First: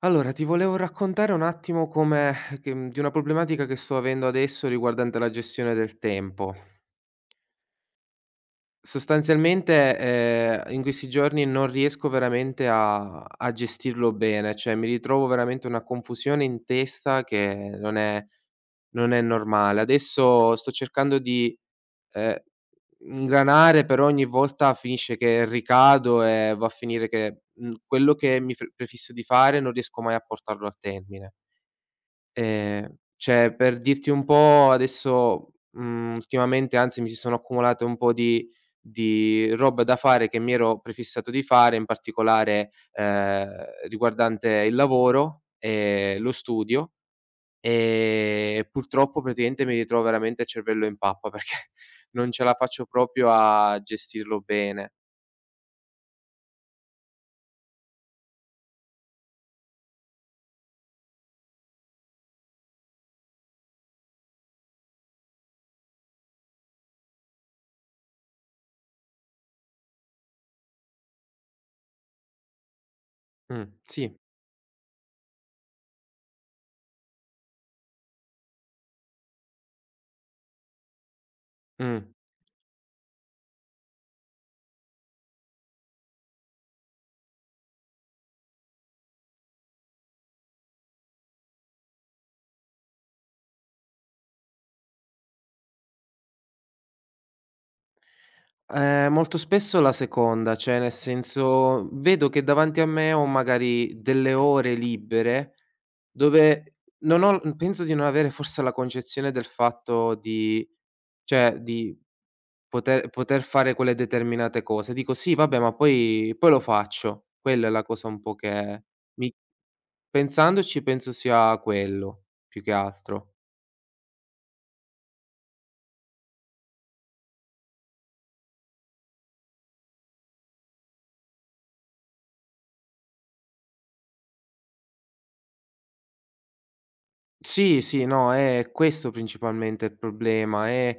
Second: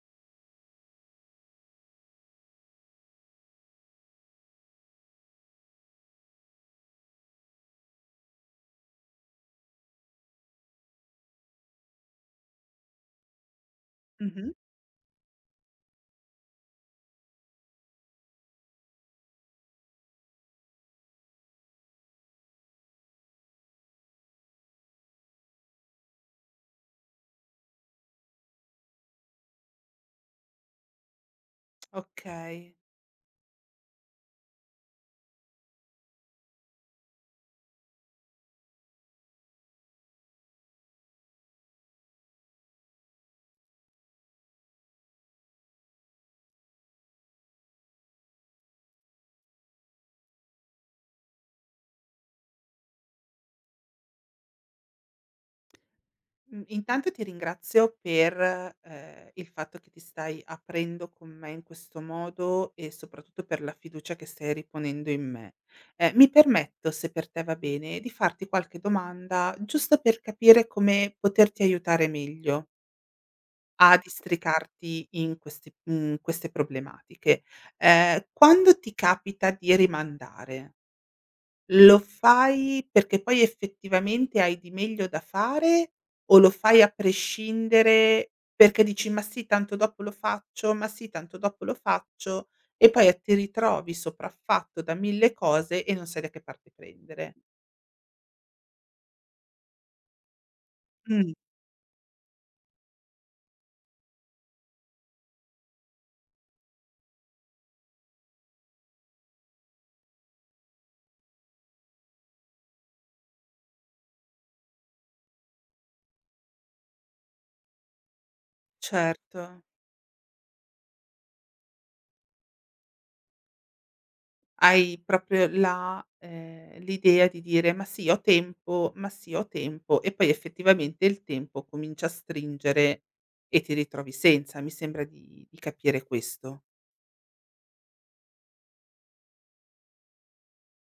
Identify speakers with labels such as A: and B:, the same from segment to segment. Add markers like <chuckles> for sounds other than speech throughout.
A: Allora ti volevo raccontare un attimo come <exhales> che di una problematica che sto avendo adesso riguardante la gestione del tempo. Sostanzialmente, ehm, in questi giorni non riesco veramente a a gestirlo
B: Mh-mh.
A: bene, cioè mi ritrovo veramente una confusione in testa che non è non è normale. Adesso sto cercando di, ehm, ingranare, però ogni volta finisce che ricado e va a finire che, mhmm, quello che mi pre prefisso di fare non riesco mai a portarlo a termine.
B: Okay.
A: Ehm, cioè per dirti un po' adesso mhmm, ultimamente anzi, mi si sono accumulate un po' di di roba da fare che mi ero prefissato di fare in particolare, ehm, riguardante il lavoro e lo studio, ehm, purtroppo praticamente mi ritrovo veramente il cervello in pappa perché non ce la faccio proprio a gestirlo bene.
B: M intanto ti ringrazio per, ehm, il fatto che ti stai aprendo con me in questo modo e soprattutto per la fiducia che stai riponendo in me. Ehm, mi permetto, se per te va bene, di farti qualche domanda giusto per capire come poterti aiutare meglio.
A: Mh,
B: A
A: sì.
B: districarti in queste mhmm, queste problematiche. Ehm, quando ti capita di rimandare lo
A: Mh.
B: fai perché poi effettivamente hai di meglio da fare o lo fai a prescindere, perché dici: "Ma sì tanto dopo lo faccio, ma sì tanto dopo lo faccio," e poi a ti ritrovi sopraffatto da 1.000 cose e non sai da che parte prendere.
A: Ehm, molto spesso la seconda cioè, nel
B: Mh.
A: senso vedo che davanti a me ho magari delle ore libere, dove non ho l penso di non avere forse la concezione del fatto di cioè di poter poter fare quelle determinate cose. Dico: "Sì, vabbè, ma poi poi lo faccio." Quella è la cosa un po' che mi
B: Certo.
A: pensandoci penso sia quello più che altro.
B: Hai proprio la ehm, l'idea di dire: "Ma sì ho tempo, ma sì ho tempo", e poi effettivamente il tempo comincia a stringere, e ti ritrovi senza, mi sembra di di capire questo.
A: Sì, sì, no, è questo principalmente il problema: è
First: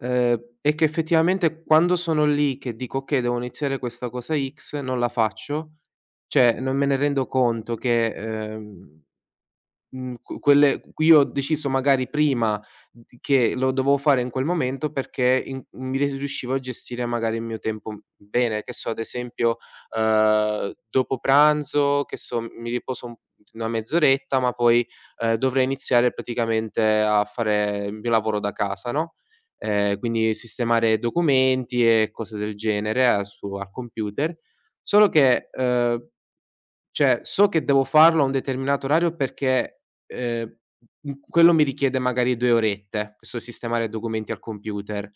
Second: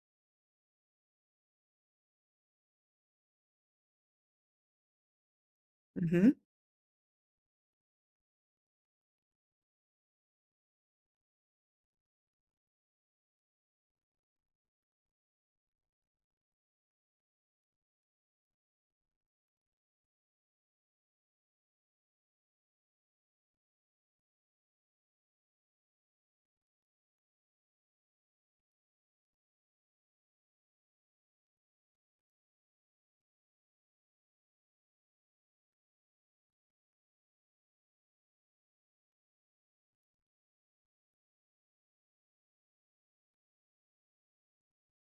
A: ehm, è che effettivamente quando sono lì che dico: "Okay, devo iniziare questa cosa X", non la faccio;
B: Mh-mh.
A: cioè, non me ne rendo conto che, ehm, uhm, qu quelle cui ho deciso magari prima d che lo dovevo fare in quel momento perché in uhm, mi ri riuscivo a gestire magari il mio tempo u bene. Che so, ad esempio, ehm, dopo pranzo che so mi riposo un una mezz'oretta, ma poi, ehm, dovrei iniziare praticamente a fare il mio lavoro da casa, no, ehm, quindi sistemare documenti e cose del genere al su al computer. Solo che ehm, cioè so che devo farlo a un determinato orario perché, ehm, uhm, quello mi richiede magari 2 orette, questo sistemare documenti al computer.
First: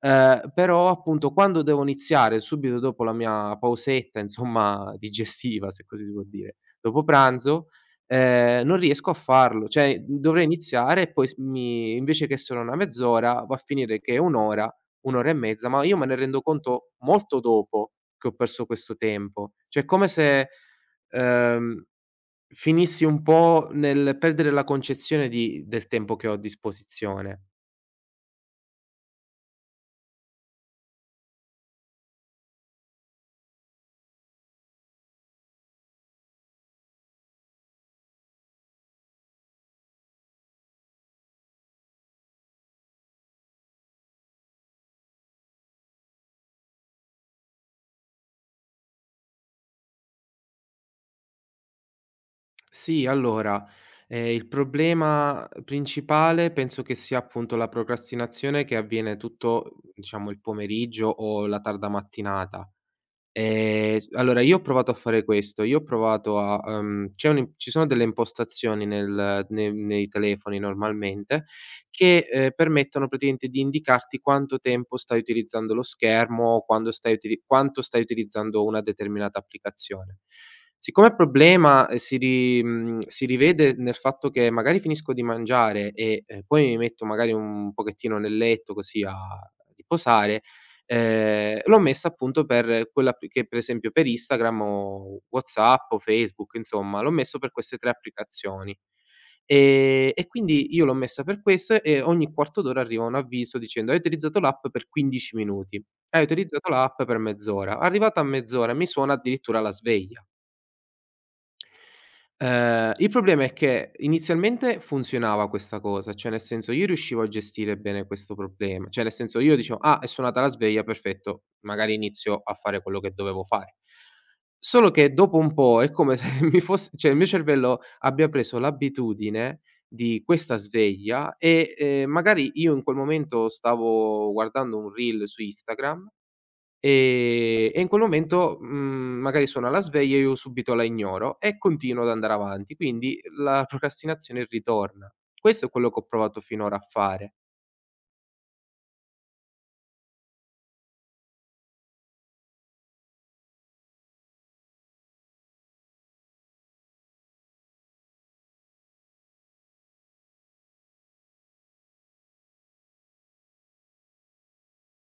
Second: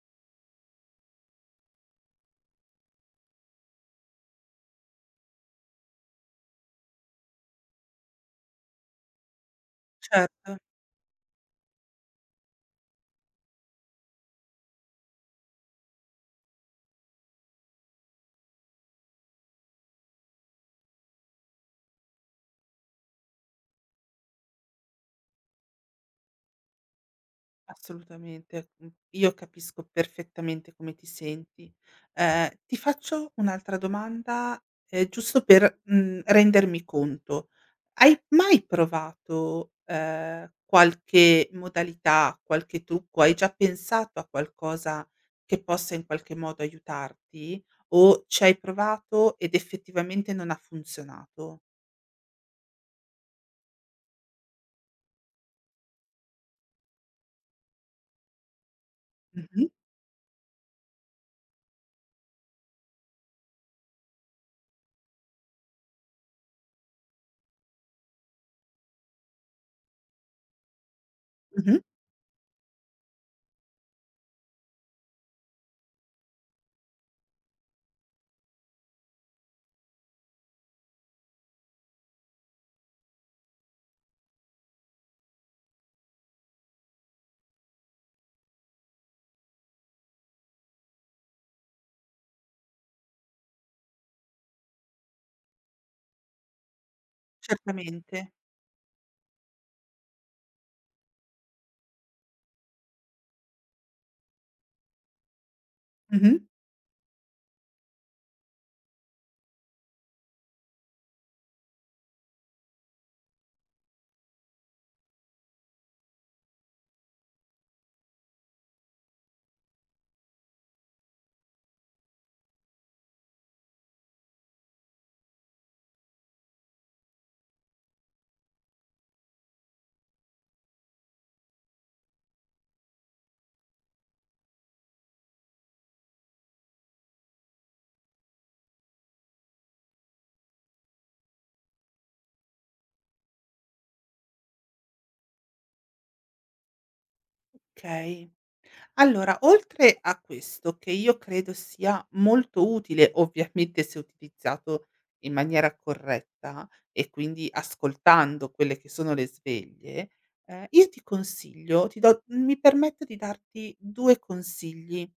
A: Ehm, però appunto quando devo iniziare subito dopo la mia pausetta insomma digestiva, se così si può dire, dopo pranzo, ehm, non riesco a farlo. Cioè, uhm, dovrei
B: Certo.
A: iniziare e poi s mi invece che solo una mezz'ora va a finire che è 1 ora, 1 ora e mezza. Ma io me ne rendo conto molto dopo che ho perso questo tempo, cioè come se, ehm, finissi un po' nel perdere la concezione di del tempo che ho a disposizione.
B: Assolutamente, mh. Io capisco perfettamente come ti senti. Ehm, ti faccio un'altra domanda, ehm, giusto per, uhm, rendermi conto. Hai mai provato, ehm, qualche modalità, qualche trucco, hai già pensato a qualcosa che possa in qualche modo aiutarti? O c'hai provato ed effettivamente non ha funzionato?
A: Sì, allora, ehm, il problema principale penso che sia, appunto, la procrastinazione che avviene
B: Mh-mh.
A: tutto, diciamo, il pomeriggio o la tarda mattinata. Ehm, s allora, io ho provato a fare questo, io ho provato a ehm, c'è un in ci sono delle impostazioni nel ne nei telefoni normalmente
B: Mh-mh.
A: che, ehm, permettono praticamente di indicarti quanto tempo stai utilizzando lo schermo o quando stai utili quanto stai utilizzando una determinata applicazione. Siccome il problema, uhm, si ri mhmm, si rivede nel fatto che magari finisco di mangiare e, ehm, poi mi metto magari un pochettino nel letto così a riposare, ehm, l'ho messa, appunto, per quella app che, per esempio, per Instagram o WhatsApp o Facebook, insomma, l'ho messo per queste 3
B: Certamente.
A: applicazioni. Ehm, e quindi io l'ho messa per questo e ogni quarto d'ora arriva un avviso dicendo: "Hai utilizzato l'app per 15 minuti, hai
B: Mh-mh.
A: utilizzato l'app per mezz'ora", arrivata a mezz'ora mi suona addirittura la sveglia. Ehm, il problema è che, inizialmente, funzionava questa cosa, cioè, nel senso io riuscivo a gestire bene questo proble cioè nel senso io dicevo: "Ah, è suonata la sveglia, perfetto, magari inizio a fare quello che dovevo fare"; solo che dopo un po' è come se mi fosse cioè il mio cervello abbia preso l'abitudine di questa sveglia e, ehm, magari, io in quel momento stavo guardando un reel su Instagram, ehm, e in quel momento, mhmm, magari suona la sveglia e io subito la ignoro e continuo ad andare avanti, quindi la procrastinazione ritorna. Questo è quello che ho provato finora a fare.
B: Okay. Allora, oltre a questo, che io credo sia molto utile, ovviamente, se utilizzato in maniera corretta e quindi ascoltando quelle che sono le sveglie, ehm, io ti consiglio ti do mi permetto di darti 2 consigli:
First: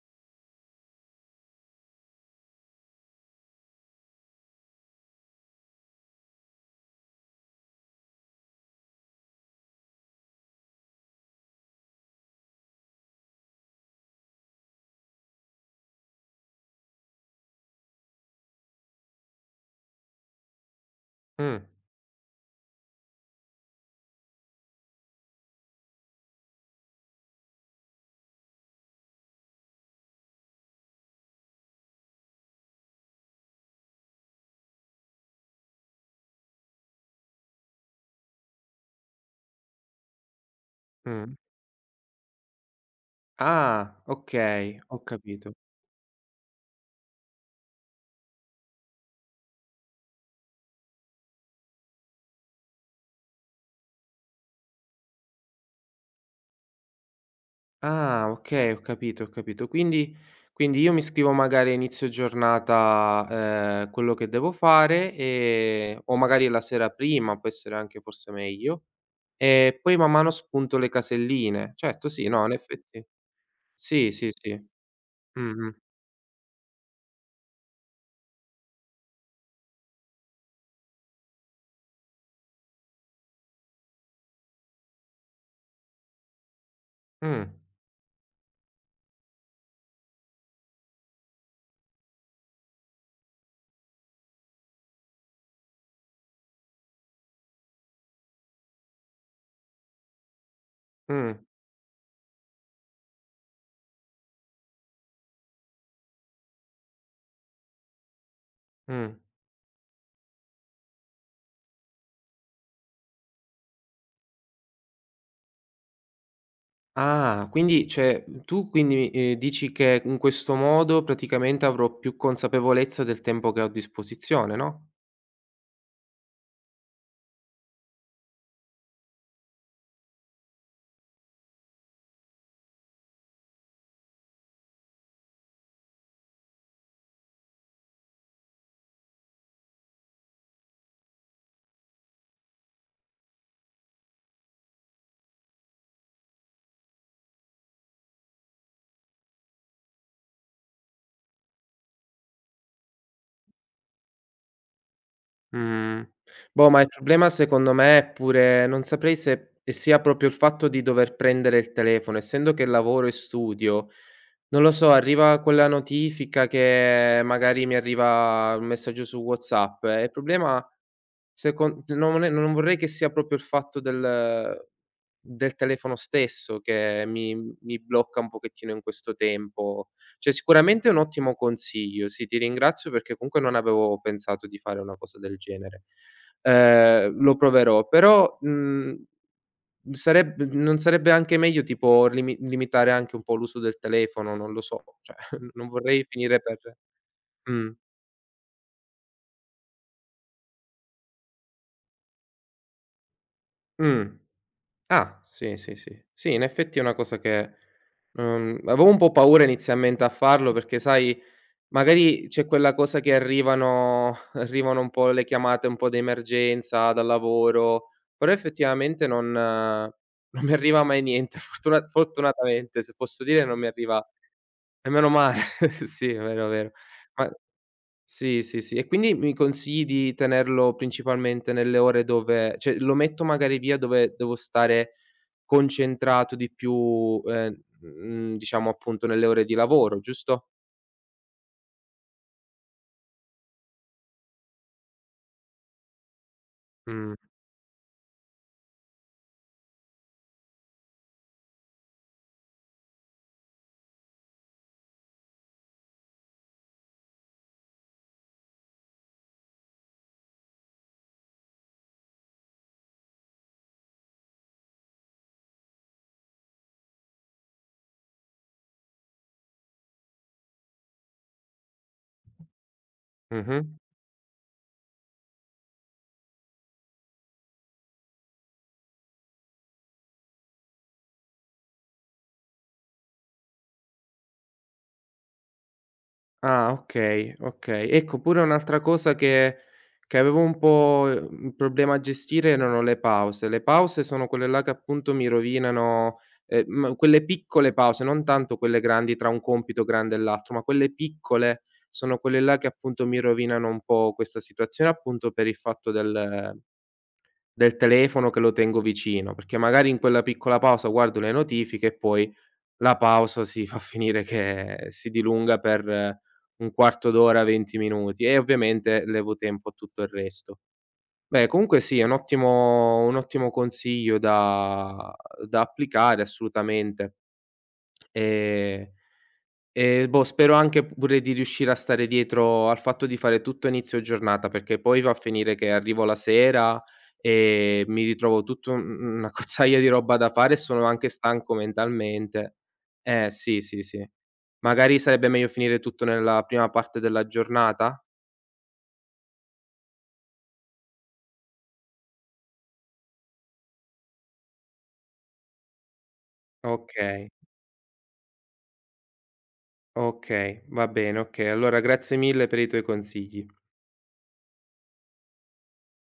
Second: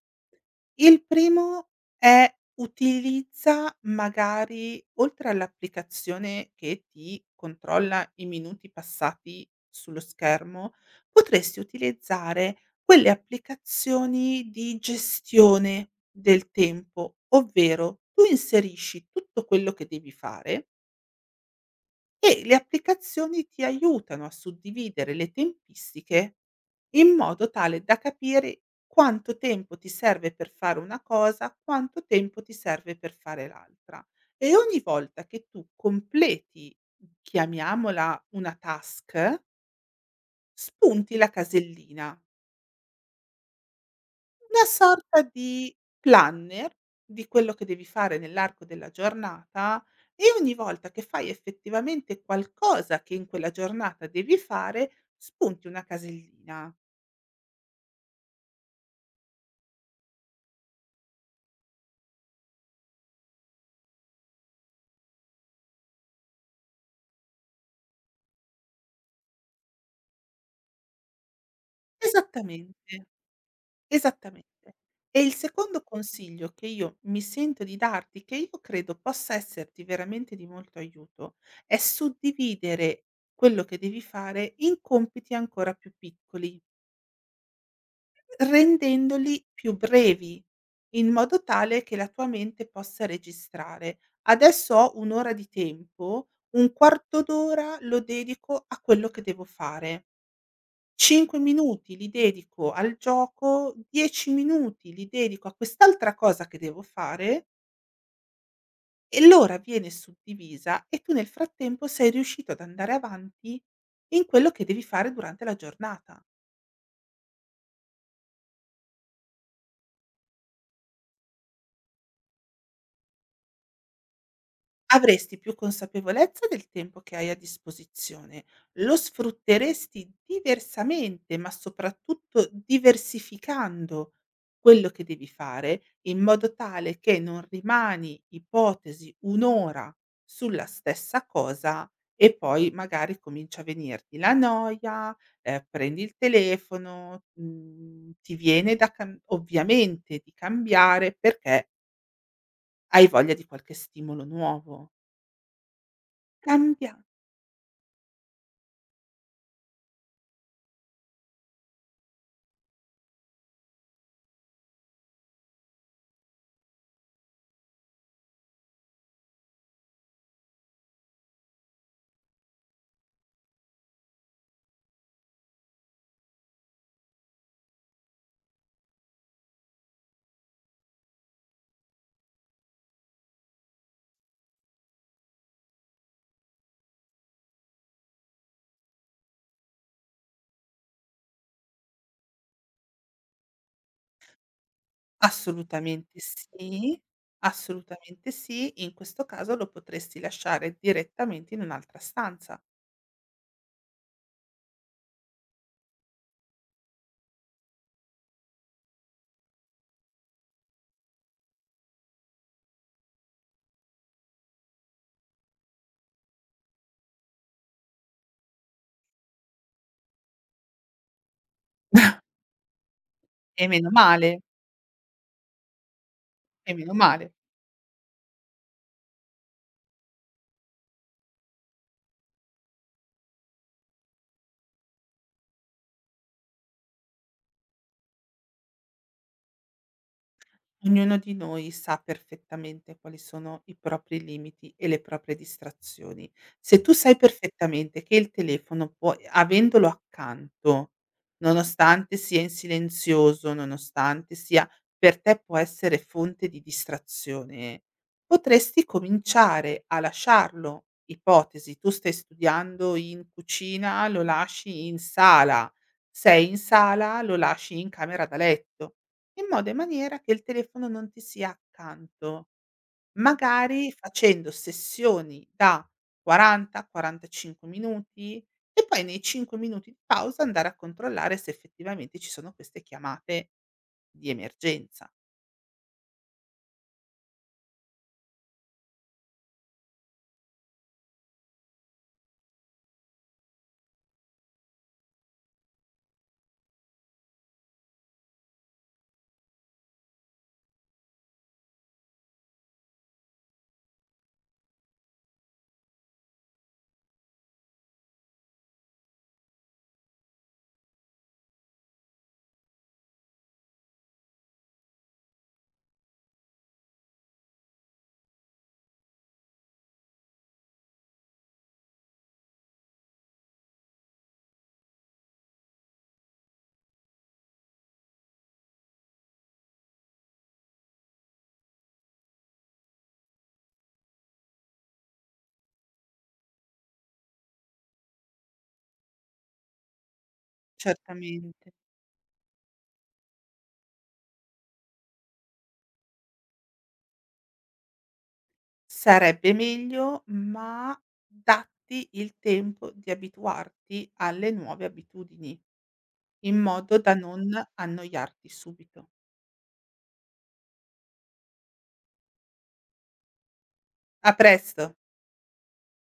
B: il primo è utilizza magari, oltre all'applicazione che ti controlla i minuti passati sullo schermo potresti utilizzare quelle applicazioni di gestione del tempo, ovvero, tu inserisci tutto quello che devi fare
A: Mh.
B: E le applicazioni ti aiutano a suddividere le tempistiche, in modo tale da capire quanto tempo ti serve per fare una cosa, quanto tempo ti serve per fare l'altra. E ogni volta che tu completi, chiamiamola una task spunti la
A: Mh.
B: casellina.
A: Ah,
B: Una
A: okay, ho
B: sorta
A: capito.
B: di planner di quello che devi fare nell'arco della giornata e ogni volta che fai effettivamente qualcosa che in quella giornata devi fare, spunti una casellina.
A: Ah, okay, ho capito, ho capito. Quindi quindi io mi scrivo magari a inizio giornata, ehm, quello che devo fare e o magari la sera prima può essere anche forse meglio e poi man mano spunto le caselline. Certo, sì, no, in
B: Esattamente.
A: effetti sì, sì,
B: Esattamente.
A: sì.
B: E il
A: Mh-mh.
B: secondo consiglio che io mi sento di darti, che io credo possa esserti veramente di molto aiuto, è suddividere quello che devi fare in compiti ancora più piccoli.
A: Mh.
B: Rendendoli più brevi, in modo tale che la tua mente possa registrare: "Adesso ho un'ora di tempo, un quarto d'ora lo dedico a quello che devo fare." "5
A: Mh.
B: minuti li dedico al gioco, 10 minuti li dedico a quest'altra cosa che devo fare".
A: Mh.
B: E l'ora viene suddivisa e tu nel frattempo sei riuscito ad andare avanti in quello che devi fare durante la giornata.
A: Ah, quindi cioè tu quindi, ehm, dici che in questo modo praticamente avrò più consapevolezza del tempo che ho a disposizione, no?
B: Avresti più consapevolezza del tempo che hai a disposizione. Lo sfrutteresti diversamente, ma soprattutto diversificando, quello che devi fare in modo tale che non rimani, ipotesi, un'ora sulla stessa cosa e poi magari comincia a venirti la noia, ehm, prendi il telefono, mhmm, ti viene da cam ovviamente di cambiare perché Hai voglia di qualche stimolo nuovo.
A: Mh, boh, ma il
B: Cambia
A: problema secondo me è pure non saprei se sia proprio il fatto di dover prendere il telefono. Essendo che lavoro e studio, non lo so, arriva quella notifica che magari mi arriva un messaggio su WhatsApp e il problema se con no non è non vorrei che sia proprio il fatto del del telefono stesso che mi mi blocca un pochettino in questo tempo, cioè sicuramente è un ottimo consiglio, sì, ti ringrazio perché comunque non avevo pensato di fare una cosa del genere. Ehm, lo proverò, però, mhmm, sareb non sarebbe anche meglio tipo limi limitare anche un po' l'uso del telefono? Non lo so. Cioè, <scoffs> non vorrei
B: Assolutamente
A: finire per
B: sì.
A: mh.
B: Assolutamente sì. In questo caso, lo potresti lasciare direttamente in un'altra stanza.
A: Mh. Ah, sì, sì, sì. Sì, in effetti, è una cosa che non avevo un po' paura inizialmente a farlo perché, sai, magari c'è quella cosa che arrivano <chuckles> arrivano un po' le chiamate un po' d'emergenza dal lavoro. Però, effettivamente, non non mi arriva mai niente. Fortuna
B: <chuckles>
A: fortunatamente, se posso dire, non
B: E
A: mi
B: meno
A: arriva
B: male.
A: e meno male. <chuckles> Sì, vero, vero,
B: E meno
A: ma
B: male.
A: sì, sì, sì e quindi mi consigli di tenerlo principalmente nelle ore dove cioè, lo metto magari via dove devo stare concentrato di più, ehm, mhmm, diciamo, appunto, nelle ore di lavoro, giusto?
B: Ognuno di noi sa perfettamente quali sono i propri limiti e le proprie distrazioni. Se tu
A: Mh.
B: sai perfettamente che il telefono puoi avendolo accanto, nonostante sia in silenzioso, nonostante sia per te può essere fonte di distrazione, potresti cominciare a lasciarlo. Ipotesi: tu stai studiando in cucina, lo lasci in sala, sei in sala, lo lasci in camera da letto, in modo e in maniera che il telefono non ti sia accanto.
A: Mh-mh.
B: Magari, facendo sessioni da 40-45 minuti e poi nei 5 minuti di pausa andare a controllare se effettivamente ci sono queste chiamate di emergenza.
A: Ah, okay, okay. Ecco, pure un'altra cosa che che avevo un po', mhmm, un problema a gestire, erano le pause. Le pause sono quelle là che, appunto, mi rovinano ehm, mhmm, quelle piccole pause, non tanto quelle grandi, tra un compito grande e l'altro, ma quelle piccole, sono quelle là che, appunto, mi rovinano un po' questa situazione, appunto, per il fatto del del telefono che lo tengo vicino, perché magari in quella piccola pausa guardo le notifiche e poi la pausa si va a finire che si dilunga per un quarto d'ora, 20 minuti e ovviamente levo tempo a tutto il resto. Beh, comunque, sì, è un ottimo un ottimo consiglio da uhm, da applicare assolutamente. Ehm, eh, boh, spero anche pure di riuscire a stare dietro al fatto di fare tutto a inizio giornata perché poi va a finire che arrivo la sera e mi ritrovo tutto mhmm, un'accozzaglia di roba da fare e sono anche stanco
B: Certamente.
A: mentalmente. Eh sì, sì, sì, magari sarebbe meglio finire tutto nella prima parte della giornata?
B: Sarebbe meglio, ma datti il tempo di abituarti alle nuove abitudini, in modo da
A: Okay.
B: non annoiarti subito.
A: Okay, va bene. Okay, allora, grazie mille per i tuoi consigli.
B: A presto.